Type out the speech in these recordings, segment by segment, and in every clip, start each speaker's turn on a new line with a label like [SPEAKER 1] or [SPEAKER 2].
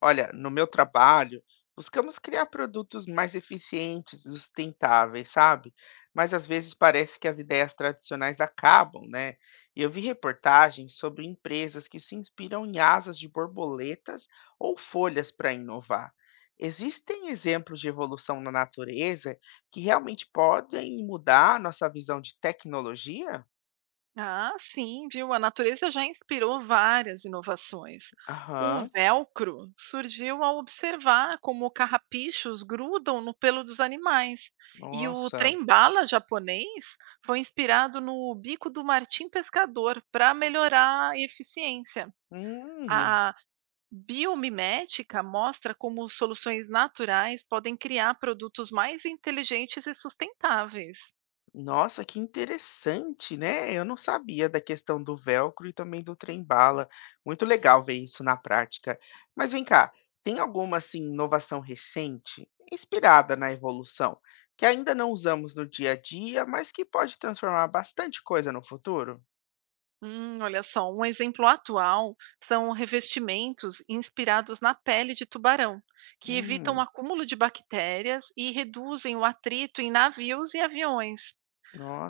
[SPEAKER 1] Olha, no meu trabalho, buscamos criar produtos mais eficientes e sustentáveis, sabe? Mas às vezes parece que as ideias tradicionais acabam, né? E eu vi reportagens sobre empresas que se inspiram em asas de borboletas ou folhas para inovar. Existem exemplos de evolução na natureza que realmente podem mudar a nossa visão de tecnologia?
[SPEAKER 2] Ah, sim, viu? A natureza já inspirou várias inovações. O
[SPEAKER 1] Aham,
[SPEAKER 2] velcro surgiu ao observar como carrapichos grudam no pelo dos animais. E o
[SPEAKER 1] nossa.
[SPEAKER 2] trem-bala japonês foi inspirado no bico do martim pescador para melhorar a eficiência.
[SPEAKER 1] Hum.
[SPEAKER 2] A biomimética mostra como soluções naturais podem criar produtos mais inteligentes e sustentáveis.
[SPEAKER 1] Nossa, que interessante, né? Eu não sabia da questão do velcro e também do trem-bala. Muito legal ver isso na prática. Mas vem cá, tem alguma assim inovação recente, inspirada na evolução, que ainda não usamos no dia a dia, mas que pode transformar bastante coisa no futuro?
[SPEAKER 2] Olha só, um exemplo atual são revestimentos inspirados na pele de tubarão, que evitam o
[SPEAKER 1] Hum,
[SPEAKER 2] acúmulo de bactérias e reduzem o atrito em navios e aviões.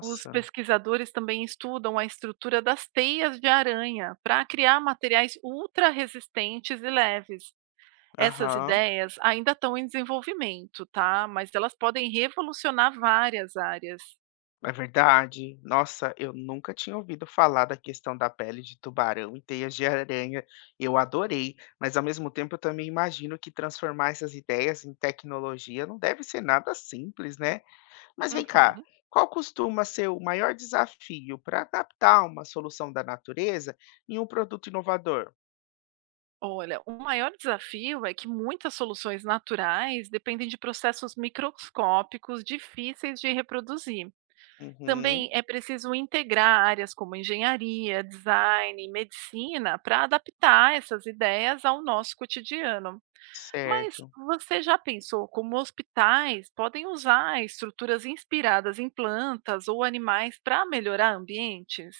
[SPEAKER 2] Os pesquisadores também estudam a estrutura das teias de aranha para criar materiais ultra resistentes e leves. Essas
[SPEAKER 1] Aham.
[SPEAKER 2] ideias ainda estão em desenvolvimento, tá? Mas elas podem revolucionar várias áreas.
[SPEAKER 1] É verdade. Nossa, eu nunca tinha ouvido falar da questão da pele de tubarão e teias de aranha. Eu adorei, mas ao mesmo tempo eu também imagino que transformar essas ideias em tecnologia não deve ser nada simples, né? Mas vem cá,
[SPEAKER 2] Uhum.
[SPEAKER 1] qual costuma ser o maior desafio para adaptar uma solução da natureza em um produto inovador?
[SPEAKER 2] Olha, o maior desafio é que muitas soluções naturais dependem de processos microscópicos difíceis de reproduzir.
[SPEAKER 1] Uhum,
[SPEAKER 2] Também é preciso integrar áreas como engenharia, design e medicina para adaptar essas ideias ao nosso cotidiano. Mas
[SPEAKER 1] certo.
[SPEAKER 2] você já pensou como hospitais podem usar estruturas inspiradas em plantas ou animais para melhorar ambientes?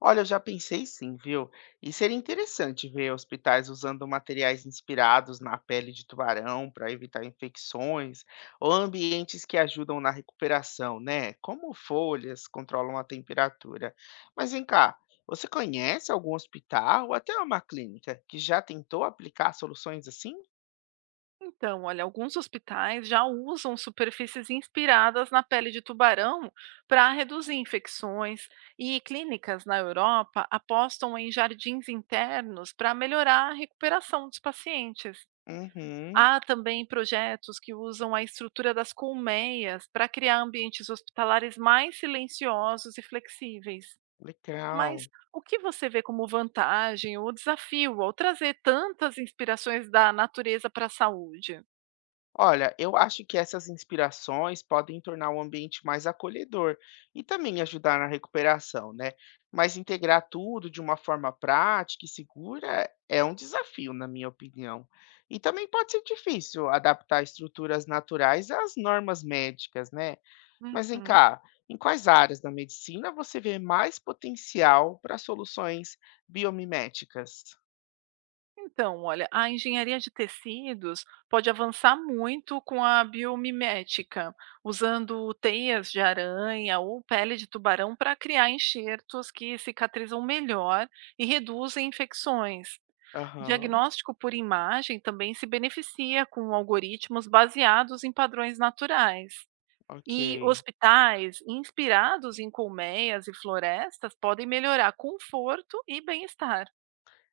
[SPEAKER 1] Olha, eu já pensei sim, viu? E seria interessante ver hospitais usando materiais inspirados na pele de tubarão para evitar infecções, ou ambientes que ajudam na recuperação, né? Como folhas controlam a temperatura. Mas vem cá, você conhece algum hospital ou até uma clínica que já tentou aplicar soluções assim?
[SPEAKER 2] Então, olha, alguns hospitais já usam superfícies inspiradas na pele de tubarão para reduzir infecções, e clínicas na Europa apostam em jardins internos para melhorar a recuperação dos pacientes.
[SPEAKER 1] Uhum,
[SPEAKER 2] Há também projetos que usam a estrutura das colmeias para criar ambientes hospitalares mais silenciosos e flexíveis.
[SPEAKER 1] legal.
[SPEAKER 2] Mas o que você vê como vantagem ou desafio ao trazer tantas inspirações da natureza para a saúde?
[SPEAKER 1] Olha, eu acho que essas inspirações podem tornar o ambiente mais acolhedor e também ajudar na recuperação, né? Mas integrar tudo de uma forma prática e segura é um desafio, na minha opinião. E também pode ser difícil adaptar estruturas naturais às normas médicas, né? Mas vem
[SPEAKER 2] Uhum.
[SPEAKER 1] cá, em quais áreas da medicina você vê mais potencial para soluções biomiméticas?
[SPEAKER 2] Então, olha, a engenharia de tecidos pode avançar muito com a biomimética, usando teias de aranha ou pele de tubarão para criar enxertos que cicatrizam melhor e reduzem infecções.
[SPEAKER 1] Aham,
[SPEAKER 2] Diagnóstico por imagem também se beneficia com algoritmos baseados em padrões naturais. E
[SPEAKER 1] ok.
[SPEAKER 2] hospitais inspirados em colmeias e florestas podem melhorar conforto e bem-estar.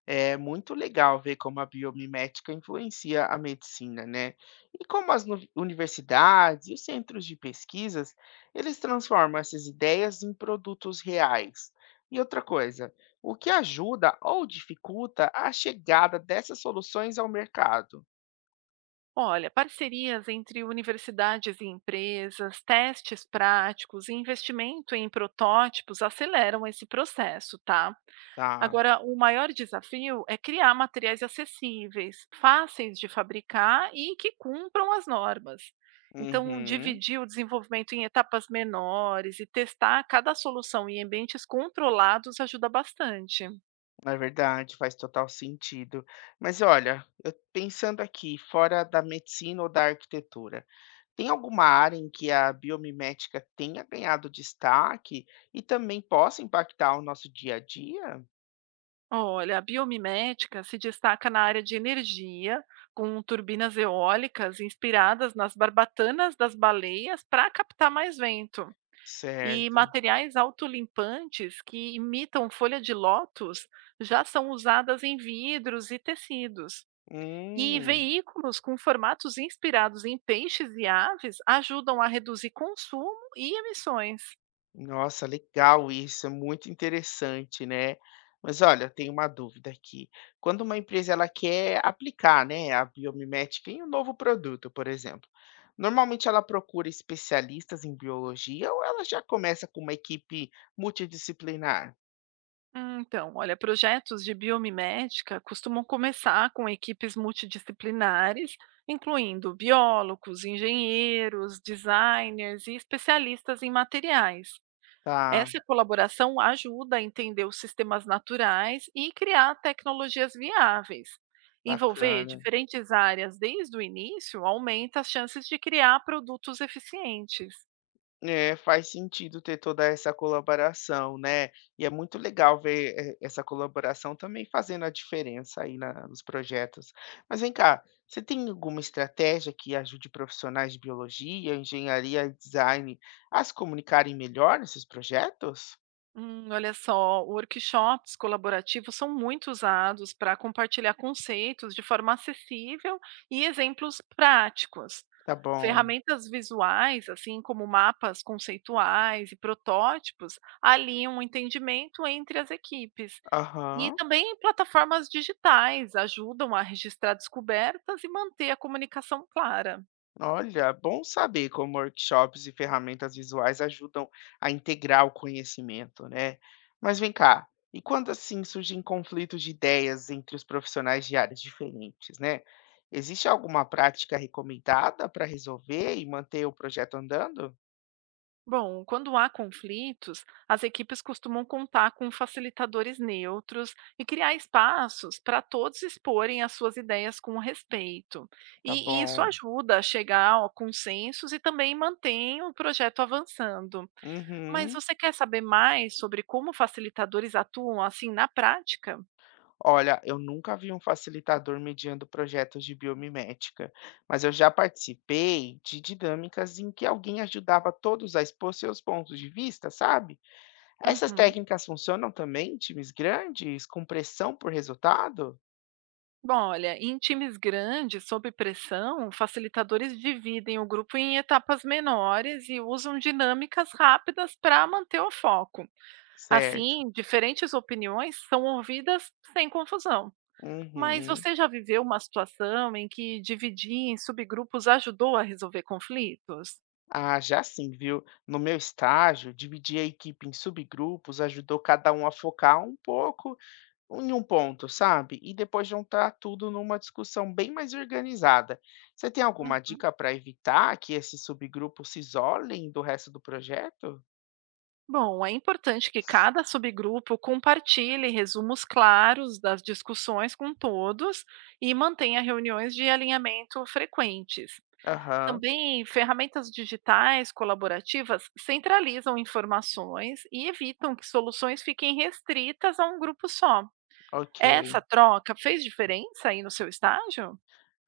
[SPEAKER 1] É muito legal ver como a biomimética influencia a medicina, né? E como as universidades e os centros de pesquisas, eles transformam essas ideias em produtos reais. E outra coisa, o que ajuda ou dificulta a chegada dessas soluções ao mercado,
[SPEAKER 2] Olha, parcerias entre universidades e empresas, testes práticos e investimento em protótipos aceleram esse processo, tá?
[SPEAKER 1] tá?
[SPEAKER 2] Agora, o maior desafio é criar materiais acessíveis, fáceis de fabricar e que cumpram as normas. Então,
[SPEAKER 1] Uhum,
[SPEAKER 2] dividir o desenvolvimento em etapas menores e testar cada solução em ambientes controlados ajuda bastante.
[SPEAKER 1] é verdade, faz total sentido. Mas olha, eu pensando aqui, fora da medicina ou da arquitetura, tem alguma área em que a biomimética tenha ganhado destaque e também possa impactar o nosso dia a dia?
[SPEAKER 2] Olha, a biomimética se destaca na área de energia, com turbinas eólicas inspiradas nas barbatanas das baleias para captar mais vento, e
[SPEAKER 1] Certo.
[SPEAKER 2] materiais autolimpantes que imitam folha de lótus já são usadas em vidros e tecidos. E
[SPEAKER 1] Hum,
[SPEAKER 2] veículos com formatos inspirados em peixes e aves ajudam a reduzir consumo e emissões.
[SPEAKER 1] nossa, legal isso, é muito interessante, né? Mas olha, eu tenho uma dúvida aqui. Quando uma empresa ela quer aplicar, né, a biomimética em um novo produto, por exemplo, normalmente ela procura especialistas em biologia ou ela já começa com uma equipe multidisciplinar?
[SPEAKER 2] Então, olha, projetos de biomimética costumam começar com equipes multidisciplinares, incluindo biólogos, engenheiros, designers e especialistas em materiais.
[SPEAKER 1] Tá,
[SPEAKER 2] Essa colaboração ajuda a entender os sistemas naturais e criar tecnologias viáveis. Envolver
[SPEAKER 1] bacana.
[SPEAKER 2] diferentes áreas desde o início aumenta as chances de criar produtos eficientes.
[SPEAKER 1] É, faz sentido ter toda essa colaboração, né? E é muito legal ver essa colaboração também fazendo a diferença aí nos projetos. Mas vem cá, você tem alguma estratégia que ajude profissionais de biologia, engenharia e design a se comunicarem melhor nesses projetos?
[SPEAKER 2] Olha só, workshops colaborativos são muito usados para compartilhar conceitos de forma acessível e exemplos práticos.
[SPEAKER 1] Tá bom.
[SPEAKER 2] Ferramentas visuais, assim como mapas conceituais e protótipos, alinham o entendimento entre as equipes. E
[SPEAKER 1] Aham.
[SPEAKER 2] também plataformas digitais ajudam a registrar descobertas e manter a comunicação clara.
[SPEAKER 1] Olha, bom saber como workshops e ferramentas visuais ajudam a integrar o conhecimento, né? Mas vem cá, e quando assim surgem conflitos de ideias entre os profissionais de áreas diferentes, né? Existe alguma prática recomendada para resolver e manter o projeto andando?
[SPEAKER 2] Bom, quando há conflitos, as equipes costumam contar com facilitadores neutros e criar espaços para todos exporem as suas ideias com respeito.
[SPEAKER 1] Tá
[SPEAKER 2] E isso
[SPEAKER 1] bom.
[SPEAKER 2] ajuda a chegar a consensos e também mantém o projeto avançando. Mas
[SPEAKER 1] Uhum.
[SPEAKER 2] você quer saber mais sobre como facilitadores atuam assim na prática?
[SPEAKER 1] Olha, eu nunca vi um facilitador mediando projetos de biomimética, mas eu já participei de dinâmicas em que alguém ajudava todos a expor seus pontos de vista, sabe? Essas
[SPEAKER 2] Uhum.
[SPEAKER 1] técnicas funcionam também em times grandes, com pressão por resultado?
[SPEAKER 2] Bom, olha, em times grandes, sob pressão, facilitadores dividem o grupo em etapas menores e usam dinâmicas rápidas para manter o foco.
[SPEAKER 1] Certo.
[SPEAKER 2] Assim, diferentes opiniões são ouvidas sem confusão. Mas
[SPEAKER 1] Uhum.
[SPEAKER 2] você já viveu uma situação em que dividir em subgrupos ajudou a resolver conflitos?
[SPEAKER 1] Ah, já sim, viu? No meu estágio, dividir a equipe em subgrupos ajudou cada um a focar um pouco em um ponto, sabe? E depois juntar tudo numa discussão bem mais organizada. Você tem alguma dica para evitar que esses subgrupos se isolem do resto do projeto?
[SPEAKER 2] Bom, é importante que cada subgrupo compartilhe resumos claros das discussões com todos e mantenha reuniões de alinhamento frequentes.
[SPEAKER 1] Aham,
[SPEAKER 2] Também ferramentas digitais colaborativas centralizam informações e evitam que soluções fiquem restritas a um grupo só.
[SPEAKER 1] ok.
[SPEAKER 2] Essa troca fez diferença aí no seu estágio?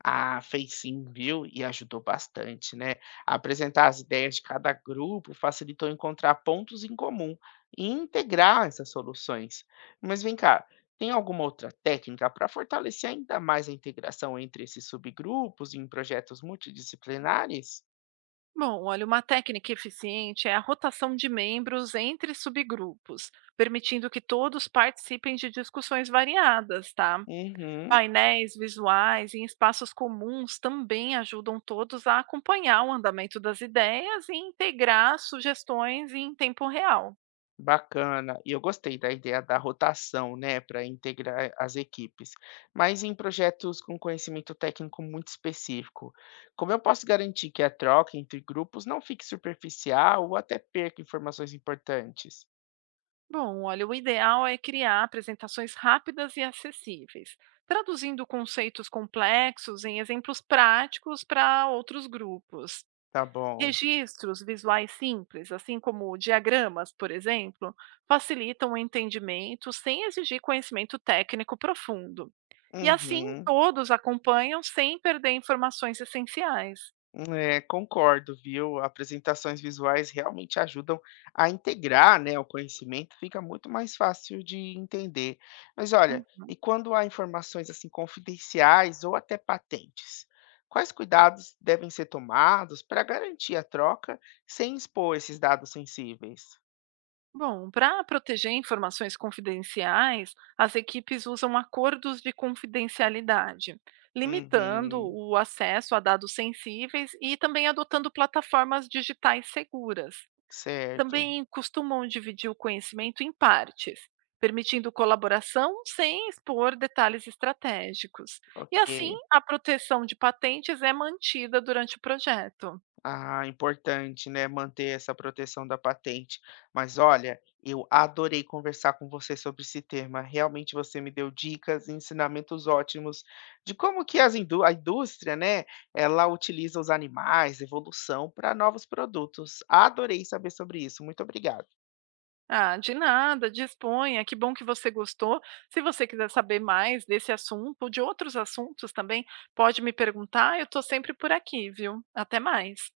[SPEAKER 1] Ah, fez sim, viu? E ajudou bastante, né? Apresentar as ideias de cada grupo facilitou encontrar pontos em comum e integrar essas soluções. Mas vem cá, tem alguma outra técnica para fortalecer ainda mais a integração entre esses subgrupos em projetos multidisciplinares?
[SPEAKER 2] Bom, olha, uma técnica eficiente é a rotação de membros entre subgrupos, permitindo que todos participem de discussões variadas, tá?
[SPEAKER 1] Uhum,
[SPEAKER 2] Painéis visuais e espaços comuns também ajudam todos a acompanhar o andamento das ideias e integrar sugestões em tempo real.
[SPEAKER 1] bacana. E eu gostei da ideia da rotação, né, para integrar as equipes. Mas em projetos com conhecimento técnico muito específico, como eu posso garantir que a troca entre grupos não fique superficial ou até perca informações importantes?
[SPEAKER 2] Bom, olha, o ideal é criar apresentações rápidas e acessíveis, traduzindo conceitos complexos em exemplos práticos para outros grupos.
[SPEAKER 1] Tá bom.
[SPEAKER 2] Registros visuais simples, assim como diagramas, por exemplo, facilitam o entendimento sem exigir conhecimento técnico profundo. E assim
[SPEAKER 1] Uhum.
[SPEAKER 2] todos acompanham sem perder informações essenciais.
[SPEAKER 1] É, concordo, viu? Apresentações visuais realmente ajudam a integrar, né, o conhecimento, fica muito mais fácil de entender. Mas
[SPEAKER 2] Hum.
[SPEAKER 1] olha, e quando há informações assim confidenciais ou até patentes, quais cuidados devem ser tomados para garantir a troca sem expor esses dados sensíveis?
[SPEAKER 2] Bom, para proteger informações confidenciais, as equipes usam acordos de confidencialidade, limitando
[SPEAKER 1] Uhum,
[SPEAKER 2] o acesso a dados sensíveis e também adotando plataformas digitais seguras.
[SPEAKER 1] certo,
[SPEAKER 2] Também costumam dividir o conhecimento em partes, permitindo colaboração sem expor detalhes estratégicos. E assim,
[SPEAKER 1] ok.
[SPEAKER 2] a proteção de patentes é mantida durante o projeto.
[SPEAKER 1] Ah, importante, né, manter essa proteção da patente. Mas olha, eu adorei conversar com você sobre esse tema. Realmente você me deu dicas e ensinamentos ótimos de como que as a indústria, né, ela utiliza os animais, evolução para novos produtos. Adorei saber sobre isso. Muito obrigado.
[SPEAKER 2] Ah, de nada, disponha. Que bom que você gostou. Se você quiser saber mais desse assunto ou de outros assuntos também, pode me perguntar. Eu estou sempre por aqui, viu? Até mais.